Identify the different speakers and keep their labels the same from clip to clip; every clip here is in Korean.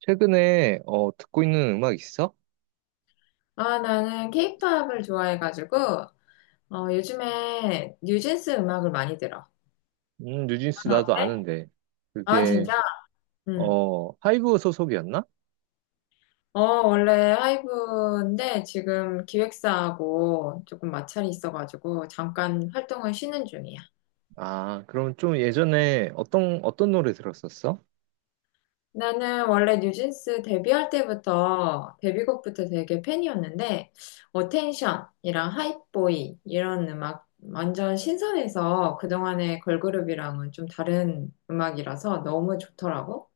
Speaker 1: 최근에 듣고 있는 음악 있어?
Speaker 2: 아, 나는 케이팝을 좋아해가지고, 요즘에 뉴진스 음악을 많이 들어.
Speaker 1: 뉴진스
Speaker 2: 너는
Speaker 1: 나도
Speaker 2: 어때?
Speaker 1: 아는데.
Speaker 2: 아,
Speaker 1: 그게
Speaker 2: 진짜? 응.
Speaker 1: 하이브 소속이었나?
Speaker 2: 어, 원래 하이브인데 지금 기획사하고 조금 마찰이 있어가지고 잠깐 활동을 쉬는 중이야.
Speaker 1: 아, 그럼 좀 예전에 어떤 노래 들었었어?
Speaker 2: 나는 원래 뉴진스 데뷔할 때부터, 데뷔곡부터 되게 팬이었는데, 어텐션이랑 하이보이 이런 음악 완전 신선해서 그동안의 걸그룹이랑은 좀 다른 음악이라서 너무 좋더라고.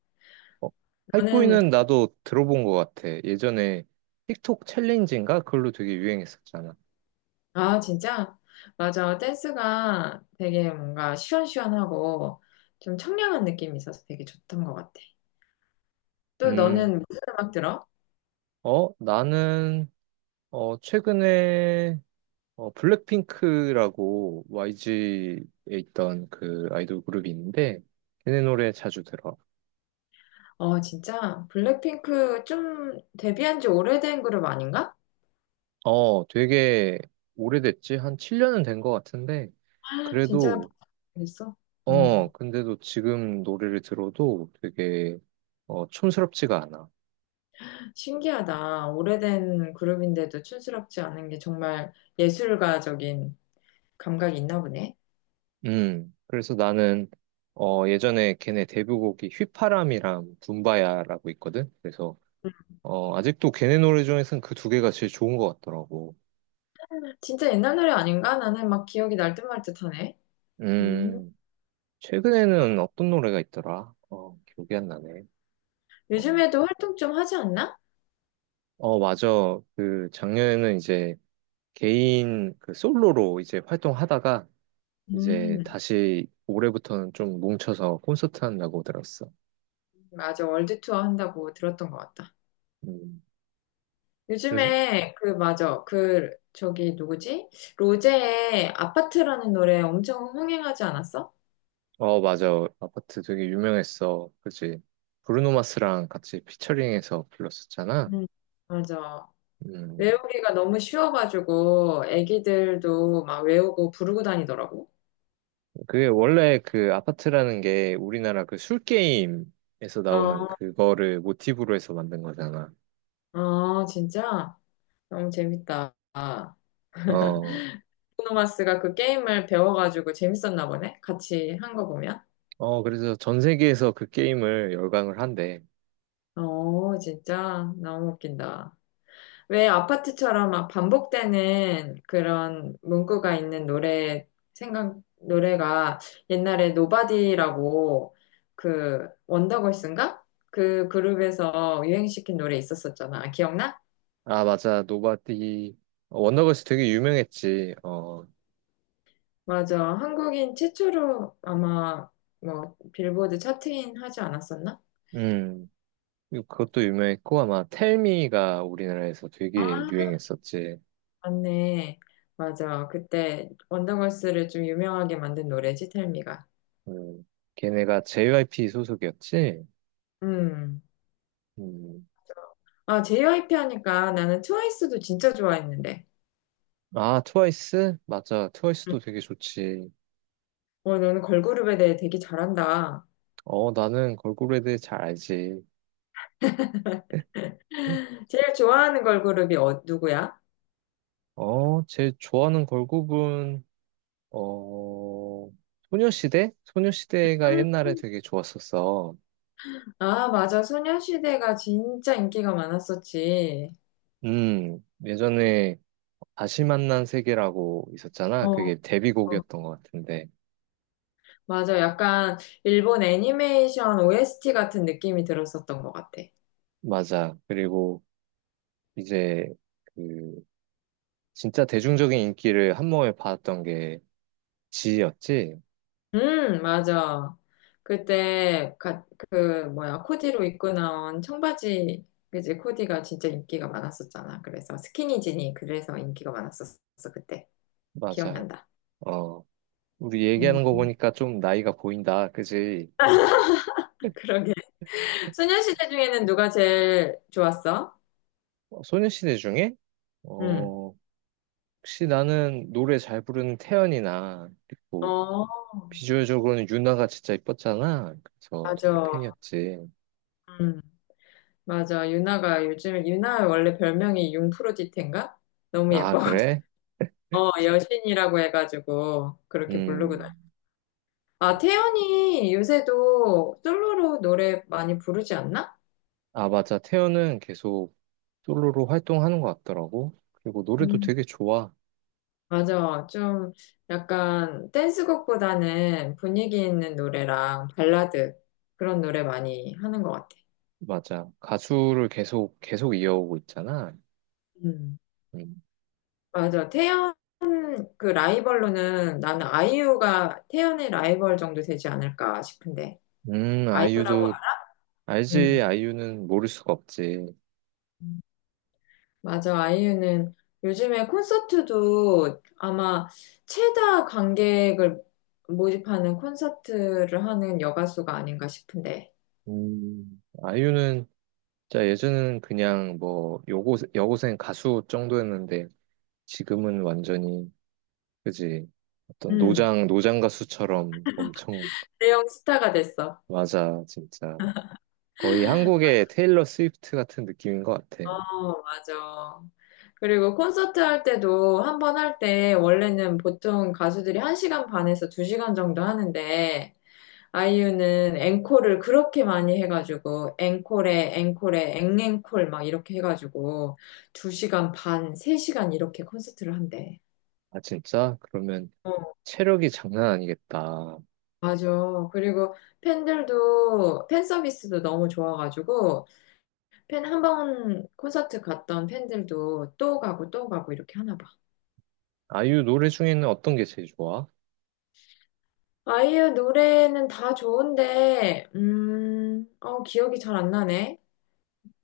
Speaker 1: 어,
Speaker 2: 저는,
Speaker 1: 하이보이는 나도 들어본 것 같아. 예전에 틱톡 챌린지인가? 그걸로 되게 유행했었잖아.
Speaker 2: 아, 진짜? 맞아. 댄스가 되게 뭔가 시원시원하고 좀 청량한 느낌이 있어서 되게 좋던 것 같아. 또
Speaker 1: 음,
Speaker 2: 너는 무슨 음악 들어?
Speaker 1: 나는 최근에 블랙핑크라고 YG에 있던 그 아이돌 그룹이 있는데 걔네 노래 자주 들어.
Speaker 2: 어, 진짜? 블랙핑크 좀 데뷔한 지 오래된 그룹 아닌가?
Speaker 1: 되게 오래됐지? 한 7년은 된 것 같은데,
Speaker 2: 진짜
Speaker 1: 그래도,
Speaker 2: 됐어? 음,
Speaker 1: 근데도 지금 노래를 들어도 되게, 촌스럽지가 않아.
Speaker 2: 신기하다. 오래된 그룹인데도 촌스럽지 않은 게 정말 예술가적인 감각이 있나 보네.
Speaker 1: 그래서 나는, 예전에 걔네 데뷔곡이 휘파람이랑 붐바야라고 있거든? 그래서, 아직도 걔네 노래 중에서는 그 두 개가 제일 좋은 것 같더라고.
Speaker 2: 진짜 옛날 노래 아닌가? 나는 막 기억이 날듯 말 듯하네. 음,
Speaker 1: 음, 최근에는 어떤 노래가 있더라? 기억이 안 나네. 어,
Speaker 2: 요즘에도 활동 좀 하지 않나?
Speaker 1: 맞아. 그, 작년에는 이제, 개인 그 솔로로 이제 활동하다가 이제
Speaker 2: 음,
Speaker 1: 다시 올해부터는 좀 뭉쳐서 콘서트 한다고 들었어.
Speaker 2: 맞아. 월드 투어 한다고 들었던 것 같다.
Speaker 1: 음. 그래서
Speaker 2: 요즘에 그 맞아. 그 저기 누구지? 로제의 아파트라는 노래 엄청 흥행하지 않았어?
Speaker 1: 맞아, 아파트 되게 유명했어. 그지? 브루노 마스랑 같이 피처링해서 불렀었잖아.
Speaker 2: 음, 맞아.
Speaker 1: 음.
Speaker 2: 외우기가 너무 쉬워가지고 애기들도 막 외우고 부르고 다니더라고.
Speaker 1: 그게 원래 그 아파트라는 게 우리나라 그 술 게임에서 나오는
Speaker 2: 어,
Speaker 1: 그거를 모티브로 해서 만든 거잖아.
Speaker 2: 어, 진짜 너무 재밌다.
Speaker 1: 어.
Speaker 2: 브루노마스가 그 게임을 배워가지고 재밌었나 보네. 같이 한 거 보면.
Speaker 1: 그래서 전 세계에서 그 게임을 열광을 한대.
Speaker 2: 어, 진짜 너무 웃긴다. 왜 아파트처럼 막 반복되는 그런 문구가 있는 노래 생각 노래가 옛날에 노바디라고 그 원더걸스인가? 그 그룹에서 유행시킨 노래 있었었잖아. 기억나?
Speaker 1: 아, 맞아. 노바디. 원더걸스 되게 유명했지.
Speaker 2: 맞아. 한국인 최초로 아마 뭐 빌보드 차트인 하지 않았었나?
Speaker 1: 음. 그리고 그것도 유명했고, 아마 텔미가 우리나라에서
Speaker 2: 아,
Speaker 1: 되게 유행했었지.
Speaker 2: 맞네. 맞아. 그때 원더걸스를 좀 유명하게 만든 노래지, 텔미가.
Speaker 1: 음. 걔네가 JYP 소속이었지.
Speaker 2: 음.
Speaker 1: 음.
Speaker 2: 아, JYP 하니까 나는 트와이스도 진짜 좋아했는데.
Speaker 1: 아, 트와이스? 맞아. 트와이스도 되게 좋지.
Speaker 2: 응. 너는 걸그룹에 대해 되게 잘한다.
Speaker 1: 나는 걸그룹에 대해 잘 알지.
Speaker 2: 제일 좋아하는 걸그룹이 누구야?
Speaker 1: 제일 좋아하는 걸그룹은, 어, 소녀시대? 소녀시대가
Speaker 2: 음,
Speaker 1: 옛날에 되게 좋았었어.
Speaker 2: 아, 맞아. 소녀시대가 진짜 인기가 많았었지.
Speaker 1: 예전에 다시 만난 세계라고
Speaker 2: 어,
Speaker 1: 있었잖아.
Speaker 2: 어.
Speaker 1: 그게 데뷔곡이었던 것 같은데.
Speaker 2: 맞아. 약간 일본 애니메이션 OST 같은 느낌이 들었었던 것 같아.
Speaker 1: 맞아. 그리고 이제 그 진짜 대중적인 인기를 한 몸에 받았던 게 지였지.
Speaker 2: 맞아. 그때 그 뭐야 코디로 입고 나온 청바지 그지 코디가 진짜 인기가 많았었잖아. 그래서 스키니진이 그래서 인기가 많았었어 그때
Speaker 1: 맞아.
Speaker 2: 기억난다.
Speaker 1: 어, 우리
Speaker 2: 음,
Speaker 1: 얘기하는 거 보니까 좀 나이가 보인다. 그지?
Speaker 2: 그러게. 소녀시대 중에는 누가 제일 좋았어?
Speaker 1: 소녀시대 중에
Speaker 2: 음.
Speaker 1: 어, 혹시 나는 노래 잘 부르는 태연이나 그리고
Speaker 2: 어,
Speaker 1: 비주얼적으로는 윤아가 진짜 이뻤잖아. 그래서 되게
Speaker 2: 맞아.
Speaker 1: 팬이었지.
Speaker 2: 음, 맞아. 유나가 요즘에 유나 원래 별명이 융프로디테인가? 너무
Speaker 1: 아,
Speaker 2: 예뻐가지고
Speaker 1: 그래?
Speaker 2: 여신이라고 해가지고 그렇게 부르고
Speaker 1: 음.
Speaker 2: 아, 태연이 요새도 솔로로 노래 많이 부르지 않나?
Speaker 1: 아, 맞아. 태연은 계속 솔로로 활동하는 것 같더라고. 그리고 노래도
Speaker 2: 음,
Speaker 1: 되게 좋아.
Speaker 2: 맞아. 좀 약간 댄스곡보다는 분위기 있는 노래랑 발라드 그런 노래 많이 하는 것 같아.
Speaker 1: 맞아. 가수를 계속, 계속 이어오고 있잖아.
Speaker 2: 음.
Speaker 1: 음,
Speaker 2: 맞아. 태연 그 라이벌로는 나는 아이유가 태연의 라이벌 정도 되지 않을까 싶은데. 아이유라고,
Speaker 1: 아이유도,
Speaker 2: 음.
Speaker 1: 알지, 아이유는 모를 수가 없지.
Speaker 2: 맞아. 아이유는 요즘에 콘서트도 아마 최다 관객을 모집하는 콘서트를 하는 여가수가 아닌가 싶은데.
Speaker 1: 아이유는, 진짜 예전에는 그냥 뭐, 여고생 가수 정도였는데, 지금은 완전히, 그지, 어떤
Speaker 2: 음,
Speaker 1: 노장 가수처럼 엄청,
Speaker 2: 대형 스타가 됐어.
Speaker 1: 맞아, 진짜. 거의 한국의 테일러 스위프트 같은 느낌인 것 같아.
Speaker 2: 어, 맞아. 그리고 콘서트 할 때도 한 번 할 때 원래는 보통 가수들이 한 시간 반에서 두 시간 정도 하는데 아이유는 앵콜을 그렇게 많이 해가지고, 앵콜에, 앵콜에, 앵앵콜 막 이렇게 해가지고, 2시간 반, 3시간 이렇게 콘서트를 한대.
Speaker 1: 아, 진짜? 그러면,
Speaker 2: 어,
Speaker 1: 체력이 장난 아니겠다.
Speaker 2: 맞아. 그리고 팬들도, 팬 서비스도 너무 좋아가지고, 팬 한 번 콘서트 갔던 팬들도 또 가고 또 가고 이렇게 하나 봐.
Speaker 1: 아이유 노래 중에는 어떤 게 제일 좋아?
Speaker 2: 아이유 노래는 다 좋은데, 기억이 잘 안 나네.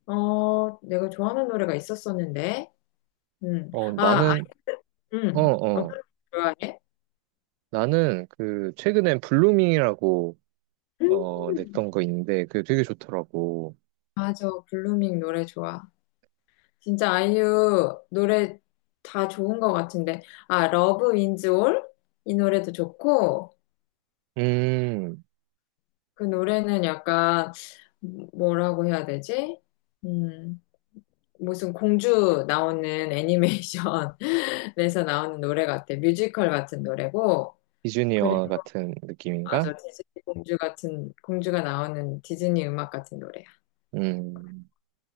Speaker 2: 내가 좋아하는 노래가 있었었는데,
Speaker 1: 어,
Speaker 2: 아,
Speaker 1: 나는, 어,
Speaker 2: 응. 블루밍
Speaker 1: 어.
Speaker 2: 좋아해?
Speaker 1: 나는 그, 최근엔 블루밍이라고,
Speaker 2: 음,
Speaker 1: 냈던 거 있는데, 그게 되게 좋더라고.
Speaker 2: 맞아. 블루밍 노래 좋아. 진짜 아이유 노래 다 좋은 것 같은데. 아, 러브 윈즈 올? 이 노래도 좋고,
Speaker 1: 음,
Speaker 2: 그 노래는 약간, 뭐라고 해야 되지? 음, 무슨 공주 나오는 애니메이션에서 나오는 노래 같아. 뮤지컬 같은 노래고,
Speaker 1: 디즈니
Speaker 2: 그래,
Speaker 1: 영화 같은 느낌인가?
Speaker 2: 맞아. 디즈니 공주 같은, 공주가 나오는 디즈니 음악 같은 노래.
Speaker 1: 음,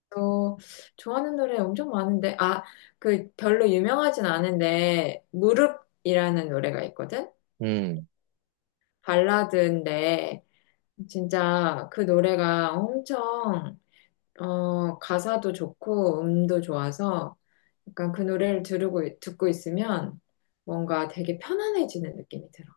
Speaker 2: 또 좋아하는 노래 엄청 많은데, 아, 그 별로 유명하진 않은데, 무릎이라는 노래가 있거든?
Speaker 1: 음.
Speaker 2: 발라드인데, 진짜 그 노래가 엄청, 가사도 좋고, 음도 좋아서, 약간 그 노래를 듣고 있으면 뭔가 되게 편안해지는 느낌이 들어.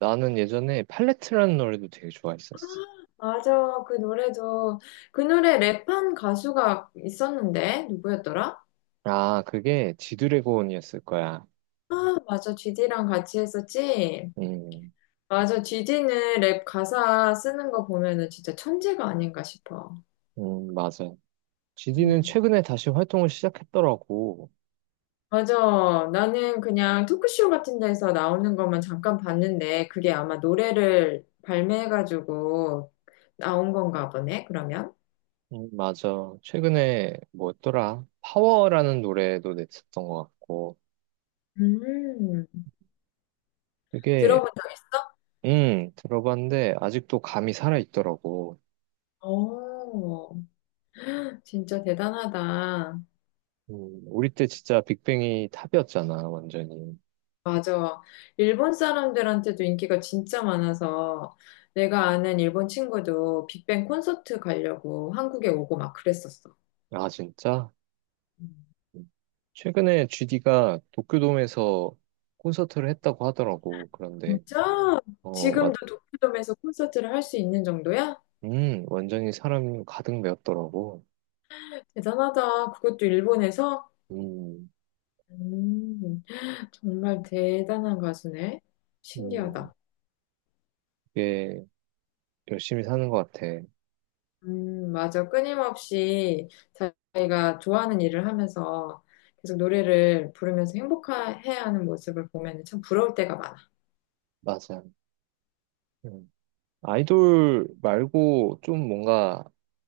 Speaker 1: 나는 예전에 팔레트라는 노래도 되게 좋아했었어.
Speaker 2: 맞아, 그 노래도, 그 노래 랩한 가수가 있었는데, 누구였더라?
Speaker 1: 아, 그게 지드래곤이었을 거야.
Speaker 2: 아, 맞아, GD랑 같이 했었지?
Speaker 1: 음,
Speaker 2: 맞아. GD는 랩 가사 쓰는 거 보면은 진짜 천재가 아닌가 싶어.
Speaker 1: 맞아. 지디는
Speaker 2: 음.
Speaker 1: 최근에 다시 활동을 시작했더라고.
Speaker 2: 맞아. 나는 그냥 토크쇼 같은 데서 나오는 것만 잠깐 봤는데 그게 아마 노래를 발매해가지고 나온 건가 보네, 그러면.
Speaker 1: 맞아. 최근에 뭐였더라? 파워라는 노래도 냈었던 것 같고.
Speaker 2: 음.
Speaker 1: 그게,
Speaker 2: 들어본 적 있어?
Speaker 1: 들어봤는데 아직도 감이 살아있더라고.
Speaker 2: 오, 진짜 대단하다.
Speaker 1: 음, 우리 때 진짜 빅뱅이 탑이었잖아, 완전히.
Speaker 2: 맞아. 일본 사람들한테도 인기가 진짜 많아서 내가 아는 일본 친구도 빅뱅 콘서트 가려고 한국에 오고 막 그랬었어.
Speaker 1: 아, 진짜?
Speaker 2: 음.
Speaker 1: 음. 최근에 GD가 도쿄돔에서 콘서트를 했다고 하더라고. 그런데,
Speaker 2: 진짜?
Speaker 1: 어, 와,
Speaker 2: 지금도 도쿄돔에서 콘서트를 할 수 있는 정도야?
Speaker 1: 완전히 사람 가득 메웠더라고.
Speaker 2: 대단하다. 그것도 일본에서?
Speaker 1: 음,
Speaker 2: 음, 정말 대단한 가수네.
Speaker 1: 음,
Speaker 2: 신기하다.
Speaker 1: 그게 열심히 사는 것 같아.
Speaker 2: 맞아. 끊임없이 자기가 좋아하는 일을 하면서 계속 노래를 부르면서 행복해야 하는 모습을 보면 참 부러울 때가 많아.
Speaker 1: 맞아. 음. 아이돌 말고 좀 뭔가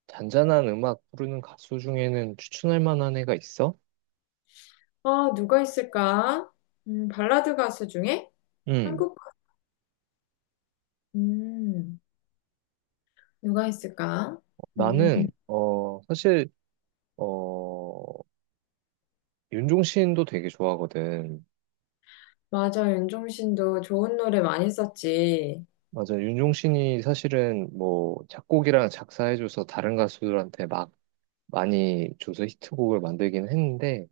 Speaker 1: 잔잔한 음악 부르는 가수 중에는 추천할 만한 애가 있어?
Speaker 2: 아, 누가 있을까? 발라드 가수 중에
Speaker 1: 음,
Speaker 2: 한국, 가- 음, 누가 있을까? 음,
Speaker 1: 나는, 사실, 어, 윤종신도 되게 좋아하거든.
Speaker 2: 맞아. 윤종신도 좋은 노래 많이 썼지.
Speaker 1: 맞아, 윤종신이 사실은 뭐 작곡이랑 작사해줘서 다른 가수들한테 막 많이 줘서 히트곡을 만들긴 했는데,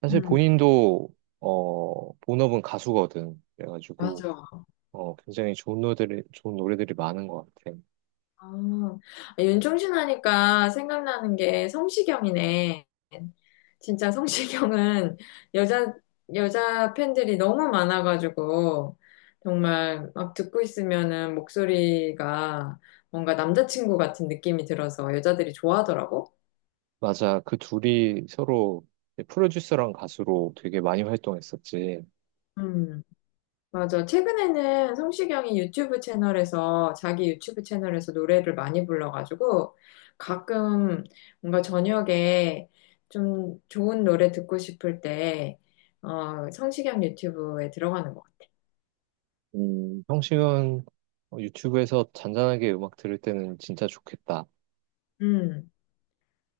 Speaker 1: 사실
Speaker 2: 음,
Speaker 1: 본인도, 본업은 가수거든.
Speaker 2: 맞아.
Speaker 1: 그래가지고, 굉장히 좋은 노래들이 많은 것 같아.
Speaker 2: 아, 아, 윤종신 하니까 생각나는 게 성시경이네. 진짜 성시경은 여자, 여자 팬들이 너무 많아가지고, 정말 막 듣고 있으면은 목소리가 뭔가 남자친구 같은 느낌이 들어서 여자들이 좋아하더라고.
Speaker 1: 맞아. 그 둘이 서로 이제 프로듀서랑 가수로 되게 많이 활동했었지.
Speaker 2: 음. 맞아. 최근에는 성시경이 유튜브 채널에서, 자기 유튜브 채널에서 노래를 많이 불러가지고, 가끔 뭔가 저녁에 좀 좋은 노래 듣고 싶을 때, 성시경 유튜브에 들어가는 것 같아.
Speaker 1: 형식은 유튜브에서 잔잔하게 음악 들을 때는 진짜 좋겠다.
Speaker 2: 음,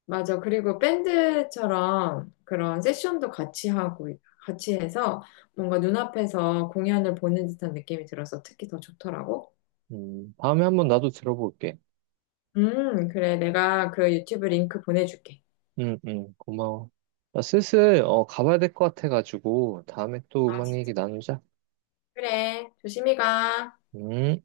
Speaker 2: 맞아. 그리고 밴드처럼 그런 세션도 같이 하고, 같이 해서 뭔가 눈앞에서 공연을 보는 듯한 느낌이 들어서 특히 더 좋더라고.
Speaker 1: 다음에 한번 나도 들어볼게.
Speaker 2: 그래. 내가 그 유튜브 링크 보내줄게.
Speaker 1: 응, 응, 고마워. 나 슬슬 가봐야 될 것 같아가지고 다음에 또
Speaker 2: 아,
Speaker 1: 음악 얘기 나누자.
Speaker 2: 그래, 조심히 가.
Speaker 1: 음.